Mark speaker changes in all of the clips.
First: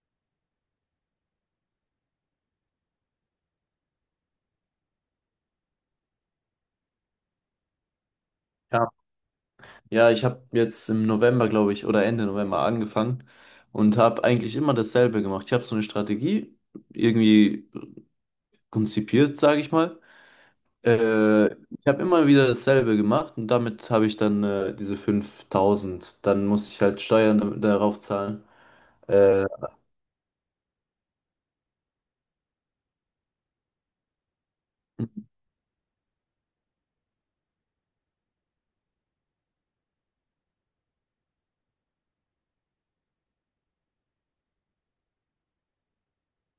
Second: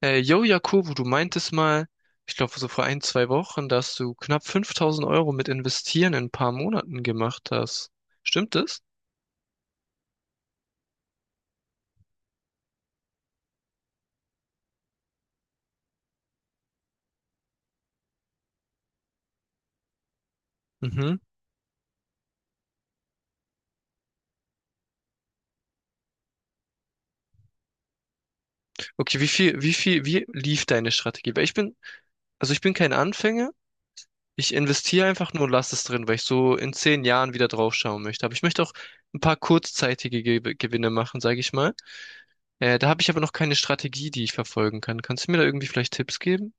Speaker 1: Yo, Jakobo, du meintest mal, ich glaube so vor ein, zwei Wochen, dass du knapp 5.000 Euro mit Investieren in ein paar Monaten gemacht hast. Stimmt das?
Speaker 2: Ja, ja, ich habe jetzt im November, glaube ich, oder Ende November angefangen und habe eigentlich immer dasselbe gemacht. Ich habe so eine Strategie irgendwie konzipiert, sage ich mal.
Speaker 1: Mhm.
Speaker 2: Ich habe immer wieder dasselbe gemacht und damit habe ich dann diese 5.000. Dann muss ich halt Steuern darauf zahlen.
Speaker 1: Okay,
Speaker 2: Äh,
Speaker 1: wie lief deine Strategie? Also ich bin kein Anfänger. Ich investiere einfach nur und lasse es drin, weil ich so in 10 Jahren wieder draufschauen möchte. Aber ich möchte auch ein paar kurzzeitige Ge Gewinne machen, sage ich mal. Da habe ich aber noch keine Strategie, die ich verfolgen kann. Kannst du mir da irgendwie vielleicht Tipps geben?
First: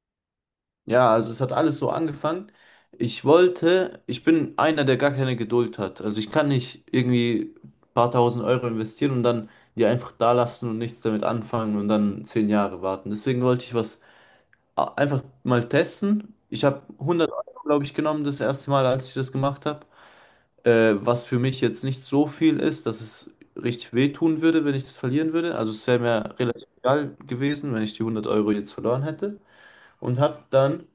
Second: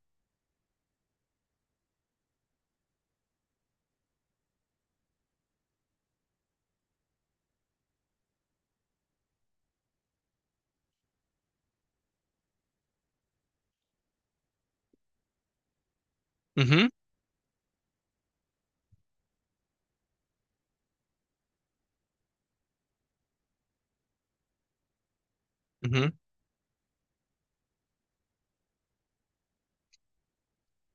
Speaker 2: Ja, also es hat alles so angefangen. Ich wollte, ich bin einer, der gar keine Geduld hat. Also ich kann nicht irgendwie ein paar tausend Euro investieren und dann die einfach da lassen und nichts damit anfangen und dann 10 Jahre warten. Deswegen wollte ich was einfach mal testen. Ich habe
Speaker 1: Mhm,
Speaker 2: 100 Euro, glaube ich, genommen das erste Mal, als ich das gemacht habe. Was für mich jetzt nicht so viel ist, dass es richtig wehtun würde, wenn ich das verlieren würde. Also es wäre
Speaker 1: mhm,
Speaker 2: mir relativ egal gewesen, wenn ich die 100 Euro jetzt verloren hätte. und habe dann,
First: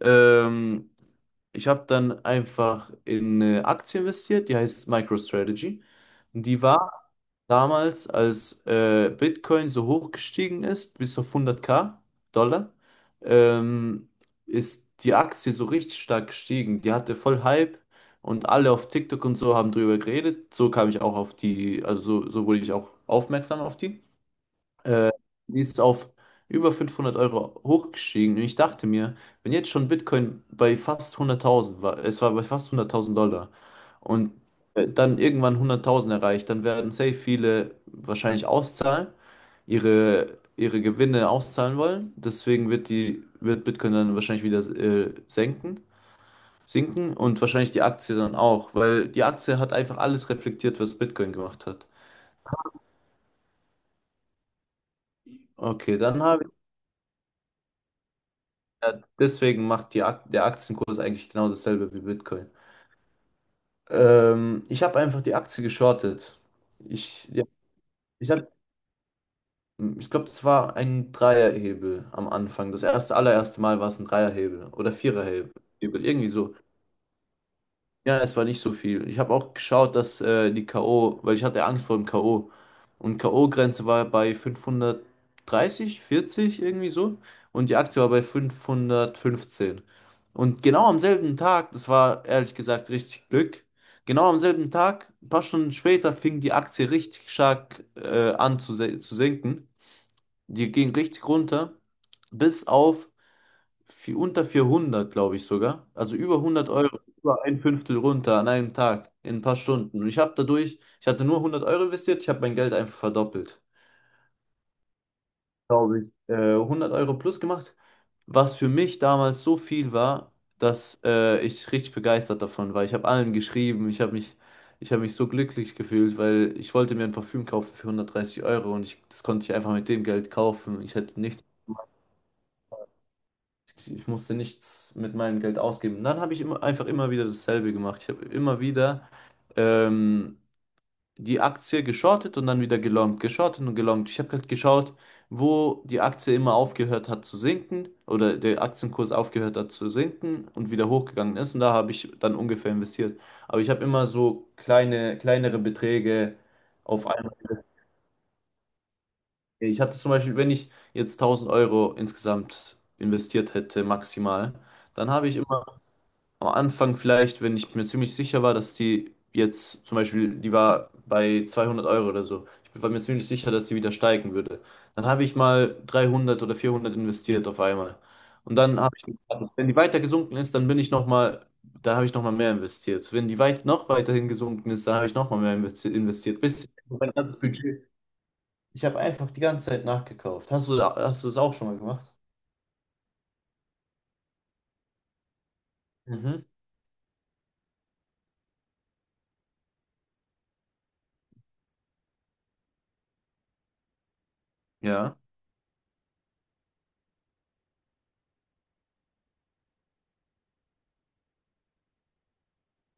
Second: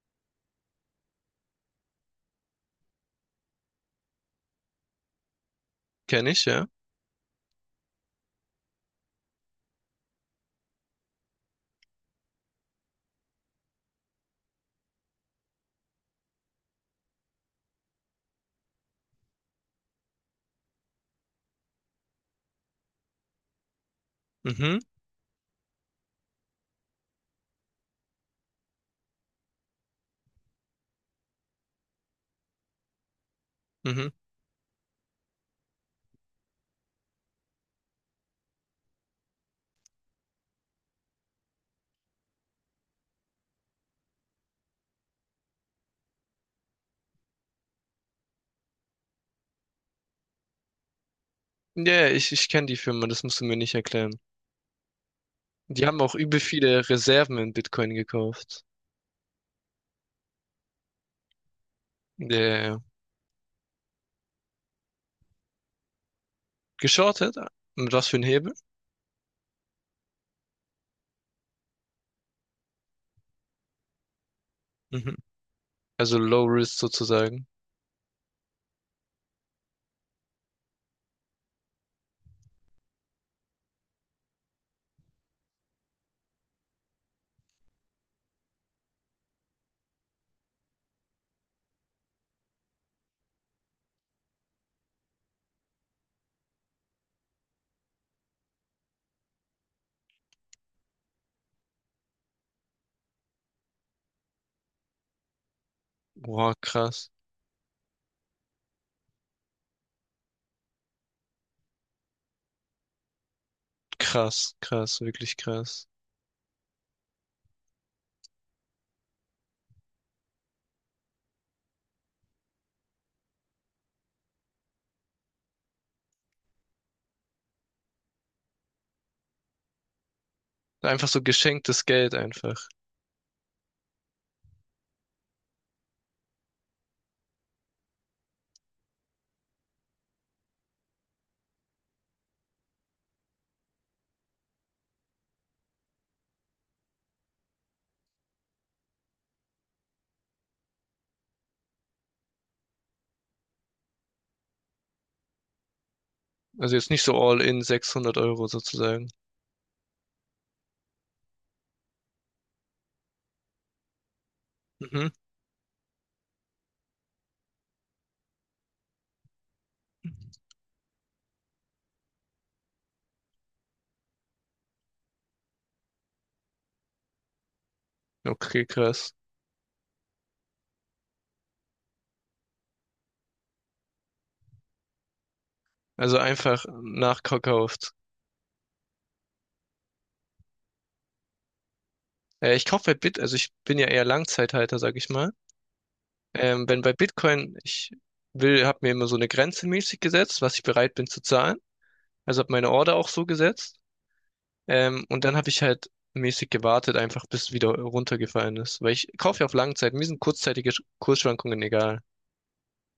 Speaker 2: ähm, ich habe dann einfach in eine Aktie investiert, die heißt MicroStrategy.
Speaker 1: kenne ich,
Speaker 2: Und die
Speaker 1: ja.
Speaker 2: war damals, als Bitcoin so hoch gestiegen ist, bis auf 100k Dollar. ähm, Ist die Aktie so richtig stark gestiegen. Die hatte voll Hype und alle auf TikTok und so haben drüber geredet. So kam ich auch auf die, also so wurde ich auch aufmerksam auf die.
Speaker 1: Mhm,
Speaker 2: äh, Die ist auf über 500 Euro hochgestiegen. Und ich dachte mir, wenn jetzt schon Bitcoin bei fast 100.000 war, es war bei fast 100.000 Dollar
Speaker 1: mhm.
Speaker 2: und dann irgendwann 100.000 erreicht, dann werden safe viele wahrscheinlich auszahlen, ihre Gewinne auszahlen wollen. Deswegen wird wird Bitcoin dann wahrscheinlich wieder senken. Sinken und wahrscheinlich die Aktie dann auch, weil die Aktie hat einfach alles reflektiert, was Bitcoin gemacht hat.
Speaker 1: Ja, ja, ich kenne die Firma, das musst du mir nicht erklären. Die
Speaker 2: Okay,
Speaker 1: haben auch
Speaker 2: dann
Speaker 1: übel
Speaker 2: habe.
Speaker 1: viele Reserven in Bitcoin gekauft.
Speaker 2: Ja, deswegen macht die Ak der Aktienkurs eigentlich genau dasselbe wie
Speaker 1: Ja,
Speaker 2: Bitcoin.
Speaker 1: ja, ja.
Speaker 2: Ich habe einfach die Aktie geschortet. Ich,
Speaker 1: Geschortet?
Speaker 2: ja,
Speaker 1: Mit was für ein
Speaker 2: ich hab,
Speaker 1: Hebel?
Speaker 2: ich glaube, das war ein Dreierhebel am Anfang. Das erste, allererste Mal war es ein Dreierhebel oder
Speaker 1: Mhm.
Speaker 2: Viererhebel,
Speaker 1: Also
Speaker 2: irgendwie
Speaker 1: Low
Speaker 2: so.
Speaker 1: Risk sozusagen.
Speaker 2: Ja, es war nicht so viel. Ich habe auch geschaut, dass die K.O., weil ich hatte Angst vor dem K.O. Und K.O.-Grenze war bei 530, 40 irgendwie so. Und die Aktie war bei 515. Und genau am selben Tag, das war ehrlich gesagt richtig Glück, genau am selben Tag, ein paar Stunden später, fing die Aktie richtig stark an zu sinken. Die ging richtig runter, bis auf viel, unter 400, glaube ich sogar. Also über
Speaker 1: Boah,
Speaker 2: 100 Euro,
Speaker 1: krass.
Speaker 2: über ein Fünftel runter an einem Tag, in ein paar Stunden. Und ich habe dadurch, ich hatte nur 100 Euro investiert, ich habe mein Geld einfach verdoppelt.
Speaker 1: Krass, krass, wirklich krass.
Speaker 2: Glaube ich. 100 Euro plus gemacht, was für mich damals so viel war, dass ich richtig begeistert davon war. Ich habe allen geschrieben, ich habe mich so glücklich gefühlt, weil ich wollte mir ein Parfüm kaufen für 130 Euro und das konnte ich einfach mit dem Geld kaufen. Ich
Speaker 1: Einfach
Speaker 2: hätte
Speaker 1: so
Speaker 2: nichts.
Speaker 1: geschenktes Geld einfach.
Speaker 2: Ich musste nichts mit meinem Geld ausgeben. Und dann habe ich einfach immer wieder dasselbe gemacht. Ich habe immer wieder ähm, die Aktie geschortet und dann wieder gelongt, geschortet und gelongt. Ich habe halt geschaut, wo die Aktie immer aufgehört hat zu sinken oder der Aktienkurs aufgehört hat zu sinken und wieder hochgegangen ist. Und da habe ich dann ungefähr investiert. Aber ich habe immer so kleine, kleinere Beträge
Speaker 1: Also jetzt nicht
Speaker 2: auf
Speaker 1: so
Speaker 2: einmal.
Speaker 1: all in 600 Euro sozusagen.
Speaker 2: Ich hatte zum Beispiel, wenn ich jetzt 1.000 Euro insgesamt investiert hätte, maximal,
Speaker 1: Mhm.
Speaker 2: dann habe ich immer am Anfang vielleicht, wenn ich mir ziemlich sicher war, dass die jetzt zum Beispiel, die war bei 200 Euro oder so. Ich war mir ziemlich sicher, dass die wieder steigen würde. Dann habe ich mal 300 oder 400 investiert auf einmal. Und
Speaker 1: Okay,
Speaker 2: dann habe ich
Speaker 1: krass.
Speaker 2: gewartet. Wenn die weiter gesunken ist, dann bin ich noch mal, da habe ich noch mal mehr investiert. Wenn die weit noch weiterhin gesunken ist, dann habe ich noch mal mehr investi-
Speaker 1: Also
Speaker 2: investiert.
Speaker 1: einfach
Speaker 2: Bis mein ganzes Budget.
Speaker 1: nachverkauft.
Speaker 2: Ich habe einfach die ganze Zeit nachgekauft. Hast du das auch schon mal gemacht?
Speaker 1: Ich kaufe halt also ich bin ja eher Langzeithalter, sag ich mal.
Speaker 2: Mhm.
Speaker 1: Wenn bei Bitcoin, habe mir immer so eine Grenze mäßig gesetzt, was ich bereit bin zu zahlen. Also habe meine Order auch so gesetzt. Ähm,
Speaker 2: Ja,
Speaker 1: und dann habe ich halt mäßig gewartet, einfach bis wieder runtergefallen ist. Weil ich kaufe ja auf Langzeit, mir sind kurzzeitige Kursschwankungen egal.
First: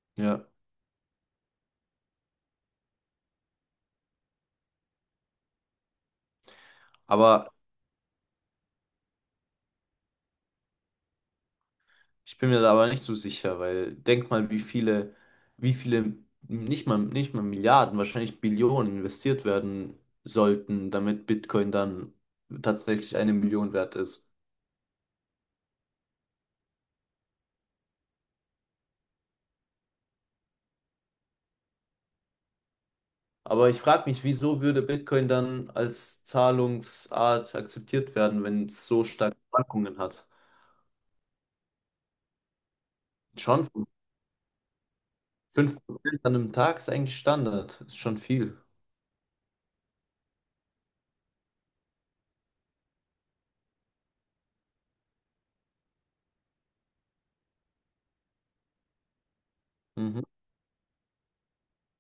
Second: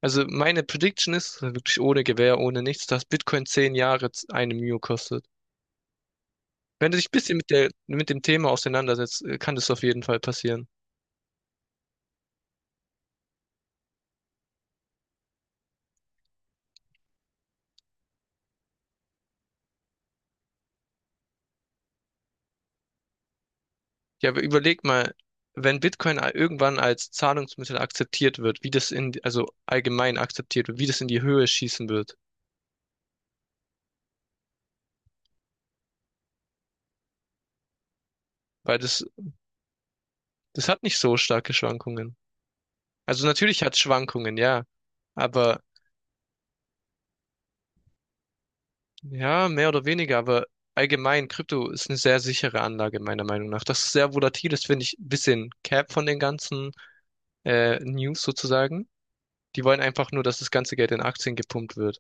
Speaker 1: Also
Speaker 2: ja.
Speaker 1: meine Prediction ist also wirklich ohne Gewähr, ohne nichts, dass Bitcoin 10 Jahre eine Mio kostet. Wenn du dich ein bisschen mit
Speaker 2: Aber
Speaker 1: der, mit dem Thema auseinandersetzt, kann das auf jeden Fall passieren.
Speaker 2: Ich bin mir da aber nicht so sicher, weil denk mal, wie viele, nicht mal Milliarden, wahrscheinlich Billionen investiert werden sollten, damit Bitcoin dann tatsächlich 1 Million wert
Speaker 1: Ja,
Speaker 2: ist.
Speaker 1: aber überleg mal, wenn Bitcoin irgendwann als Zahlungsmittel akzeptiert wird, also allgemein akzeptiert wird, wie das in die Höhe schießen wird.
Speaker 2: Aber ich frage mich, wieso würde Bitcoin dann als Zahlungsart akzeptiert werden, wenn
Speaker 1: Weil
Speaker 2: es so
Speaker 1: das,
Speaker 2: starke Schwankungen hat?
Speaker 1: das hat nicht so starke Schwankungen. Also natürlich
Speaker 2: Schon
Speaker 1: hat es Schwankungen, ja. Aber
Speaker 2: 5% an einem Tag ist eigentlich Standard. Ist schon viel.
Speaker 1: ja, mehr oder weniger, aber allgemein, Krypto ist eine sehr sichere Anlage, meiner Meinung nach. Das ist sehr volatil ist, finde ich ein bisschen cap von den ganzen News sozusagen. Die wollen einfach
Speaker 2: Mhm.
Speaker 1: nur, dass das ganze Geld in Aktien gepumpt wird.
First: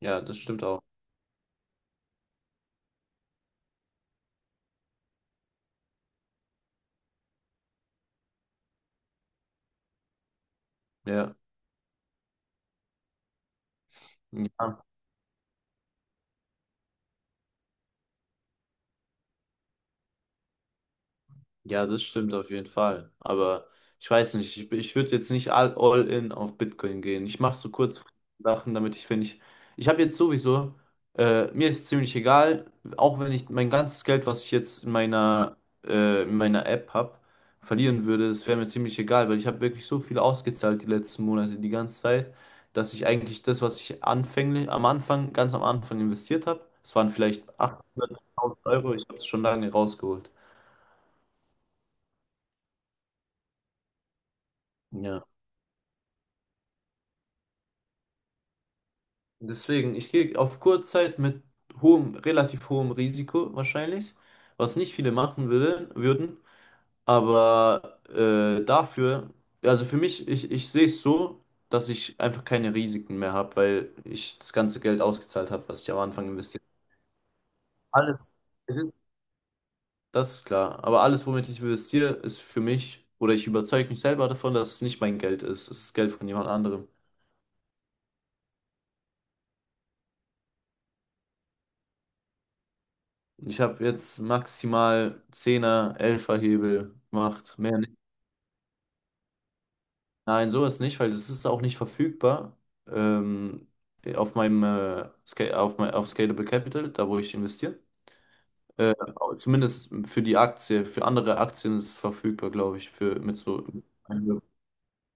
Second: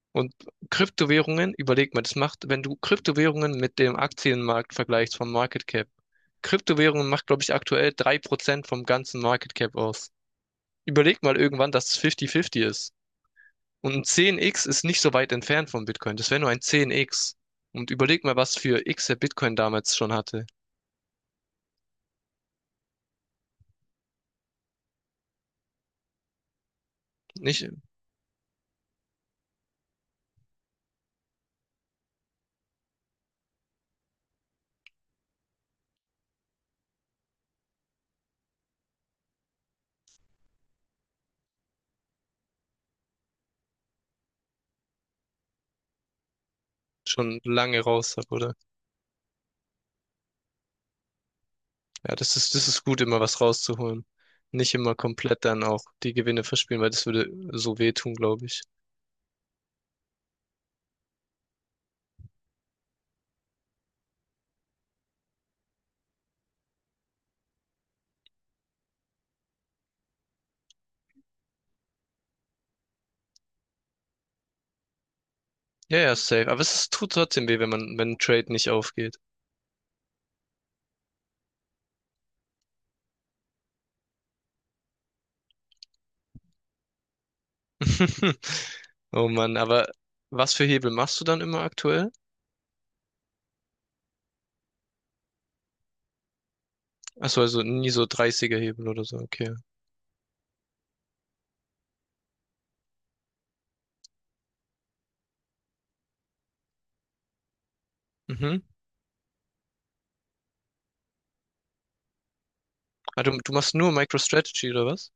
Speaker 2: Ja,
Speaker 1: Und
Speaker 2: das stimmt auch.
Speaker 1: Kryptowährungen, überleg mal, das macht, wenn du Kryptowährungen mit dem Aktienmarkt vergleichst vom Market Cap. Kryptowährungen macht, glaube ich, aktuell 3% vom ganzen Market Cap aus. Überleg mal
Speaker 2: Ja.
Speaker 1: irgendwann, dass es 50-50 ist. Und ein 10x
Speaker 2: Ja.
Speaker 1: ist nicht so weit entfernt von Bitcoin. Das wäre nur ein 10x. Und überleg mal, was für x der Bitcoin damals schon hatte.
Speaker 2: Ja, das stimmt auf jeden Fall. Aber ich weiß nicht, ich würde jetzt nicht all in auf Bitcoin gehen. Ich mache
Speaker 1: Nicht
Speaker 2: so kurz Sachen, damit ich, wenn ich habe jetzt sowieso, mir ist ziemlich egal, auch wenn ich mein ganzes Geld, was ich jetzt in meiner App habe, verlieren würde, das wäre mir ziemlich egal, weil ich habe wirklich so viel ausgezahlt die letzten Monate, die ganze Zeit, dass ich eigentlich das, was ich anfänglich, am Anfang, ganz am Anfang investiert habe, es waren
Speaker 1: schon
Speaker 2: vielleicht
Speaker 1: lange raus hat, oder?
Speaker 2: 800.000 Euro, ich habe es schon lange rausgeholt.
Speaker 1: Ja, das ist gut, immer was rauszuholen. Nicht immer
Speaker 2: Ja.
Speaker 1: komplett dann auch die Gewinne verspielen, weil das würde so wehtun, glaube ich.
Speaker 2: Deswegen, ich gehe auf Kurzzeit mit hohem, relativ hohem Risiko wahrscheinlich, was nicht viele machen würde, würden, aber dafür, also für mich, ich sehe es so, dass ich einfach keine Risiken mehr habe, weil ich das ganze Geld ausgezahlt habe, was ich
Speaker 1: Ja,
Speaker 2: am
Speaker 1: ja,
Speaker 2: Anfang
Speaker 1: safe. Aber
Speaker 2: investiert habe.
Speaker 1: es tut trotzdem weh, wenn wenn ein
Speaker 2: Alles.
Speaker 1: Trade nicht
Speaker 2: Es ist,
Speaker 1: aufgeht.
Speaker 2: das ist klar, aber alles, womit ich investiere, ist für mich, oder ich überzeuge mich selber davon, dass es nicht mein Geld ist, es ist Geld von jemand anderem.
Speaker 1: Oh Mann, aber was für Hebel machst du dann immer aktuell?
Speaker 2: Ich habe jetzt maximal zehner er Hebel
Speaker 1: Achso,
Speaker 2: gemacht,
Speaker 1: also
Speaker 2: mehr
Speaker 1: nie
Speaker 2: nicht.
Speaker 1: so 30 Hebel oder so, okay.
Speaker 2: Nein, sowas nicht, weil das ist auch nicht verfügbar. Ähm, auf meinem Sca- auf, mein, auf Scalable Capital, da wo ich investiere.
Speaker 1: Mhm.
Speaker 2: Äh, Zumindest für die Aktie, für andere Aktien ist es verfügbar, glaube ich, für
Speaker 1: Ah, du,
Speaker 2: mit
Speaker 1: du
Speaker 2: so.
Speaker 1: machst nur MicroStrategy oder was?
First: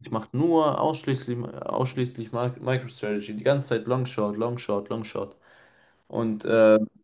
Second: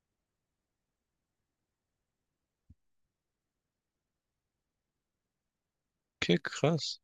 Speaker 2: Ich mache nur ausschließlich MicroStrategy, die ganze Zeit Long Short, Long Short, Long Short.
Speaker 1: Okay,
Speaker 2: Und
Speaker 1: krass.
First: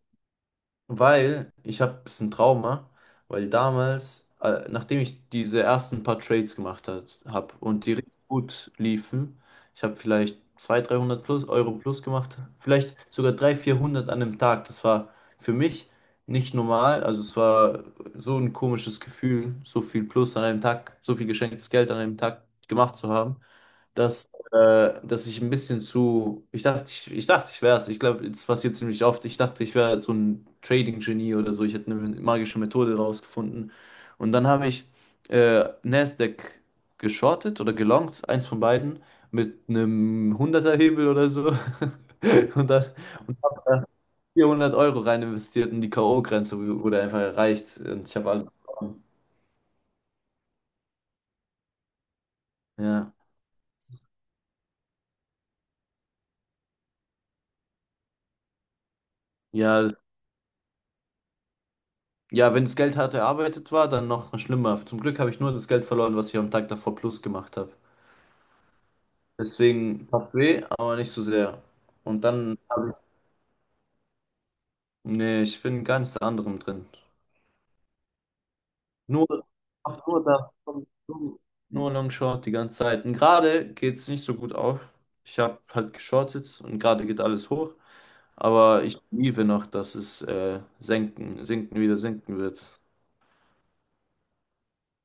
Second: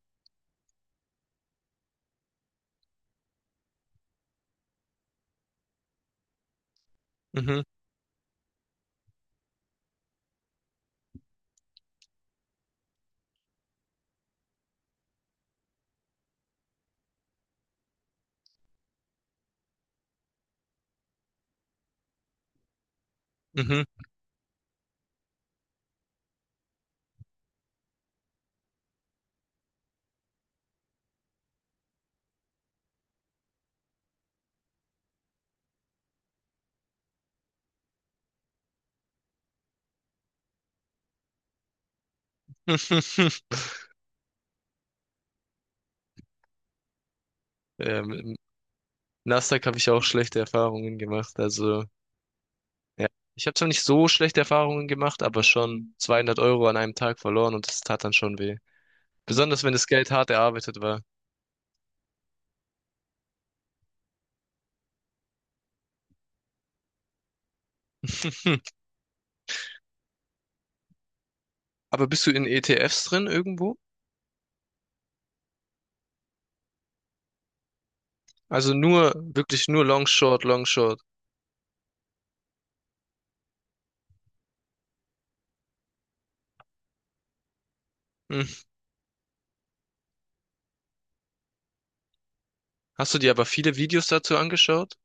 Speaker 2: weil ich habe ein bisschen Trauma, weil damals, nachdem ich diese ersten paar Trades gemacht habe
Speaker 1: Mhm,
Speaker 2: und die richtig gut liefen, ich habe vielleicht 200, 300 plus, Euro plus gemacht, vielleicht sogar 300, 400 an einem Tag. Das war für mich nicht normal. Also es war so ein komisches Gefühl, so viel plus an einem Tag, so viel geschenktes Geld an einem Tag gemacht zu haben,
Speaker 1: mhm.
Speaker 2: dass dass ich ein bisschen zu, ich dachte, ich wäre es. Ich glaube, es passiert ziemlich oft. Ich dachte, ich wäre so ein Trading-Genie oder so. Ich hätte eine magische Methode rausgefunden. Und dann habe ich Nasdaq geschortet oder gelongt, eins von beiden, mit einem hunderter hebel oder so. Und dann habe da 400 Euro rein investiert und die K.O.-Grenze wurde einfach erreicht.
Speaker 1: Ja,
Speaker 2: Und ich habe
Speaker 1: mit
Speaker 2: alles verloren.
Speaker 1: Nasdaq habe ich auch schlechte Erfahrungen gemacht. Also, ja,
Speaker 2: Ja.
Speaker 1: ich habe zwar nicht so schlechte Erfahrungen gemacht, aber schon 200 Euro an einem Tag verloren und das tat dann schon weh. Besonders wenn das
Speaker 2: Ja.
Speaker 1: Geld hart erarbeitet war.
Speaker 2: Ja, wenn das Geld hart erarbeitet war, dann noch schlimmer. Zum Glück habe ich nur das Geld verloren, was ich am Tag davor plus gemacht habe. Deswegen tat weh, aber nicht so sehr.
Speaker 1: Aber
Speaker 2: Und
Speaker 1: bist du in
Speaker 2: dann habe ich.
Speaker 1: ETFs drin irgendwo?
Speaker 2: Nee, ich bin gar nichts anderem drin.
Speaker 1: Also nur,
Speaker 2: Nur,
Speaker 1: wirklich nur
Speaker 2: ach,
Speaker 1: Long
Speaker 2: nur
Speaker 1: Short,
Speaker 2: das,
Speaker 1: Long Short.
Speaker 2: nur Long Short die ganze Zeit. Und gerade geht es nicht so gut auf. Ich habe halt geschortet und gerade geht alles hoch.
Speaker 1: Hm.
Speaker 2: Aber ich liebe noch, dass es senken, sinken wieder sinken wird.
Speaker 1: Hast du dir aber viele Videos dazu angeschaut?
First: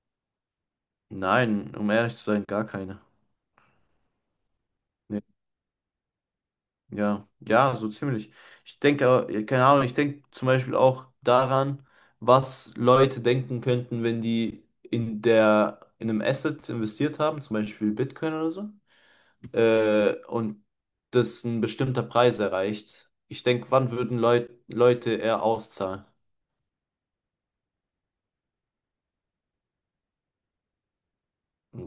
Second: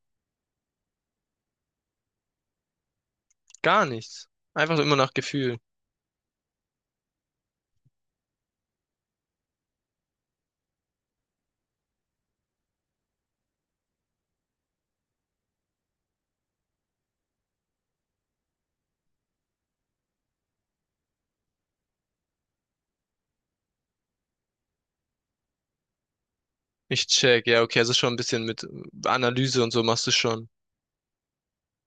Speaker 2: Nein, um ehrlich zu sein, gar keine.
Speaker 1: Gar nichts. Einfach immer nach
Speaker 2: Nee.
Speaker 1: Gefühl.
Speaker 2: Ja, ja, so ziemlich. Ich denke, ja, keine Ahnung, ich denke zum Beispiel auch daran, was Leute denken könnten, wenn die in einem Asset investiert haben, zum Beispiel Bitcoin oder so, und das ein bestimmter Preis erreicht. Ich denke, wann würden Leute eher auszahlen?
Speaker 1: Ich check. Ja, okay, also schon ein bisschen mit Analyse und so machst du schon.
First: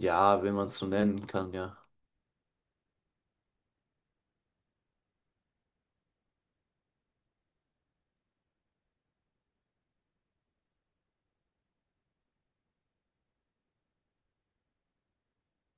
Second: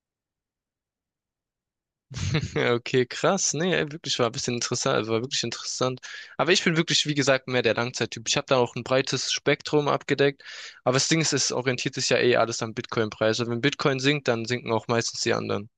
Speaker 2: Ja, wenn man es so nennen kann, ja.
Speaker 1: Ja, okay, krass. Nee, ey, wirklich war ein bisschen interessant, war wirklich interessant. Aber ich bin wirklich, wie gesagt, mehr der Langzeittyp. Ich habe da auch ein breites Spektrum abgedeckt. Aber das Ding ist, es orientiert sich ja eh alles am Bitcoin-Preis. Und wenn Bitcoin sinkt, dann sinken auch meistens die anderen.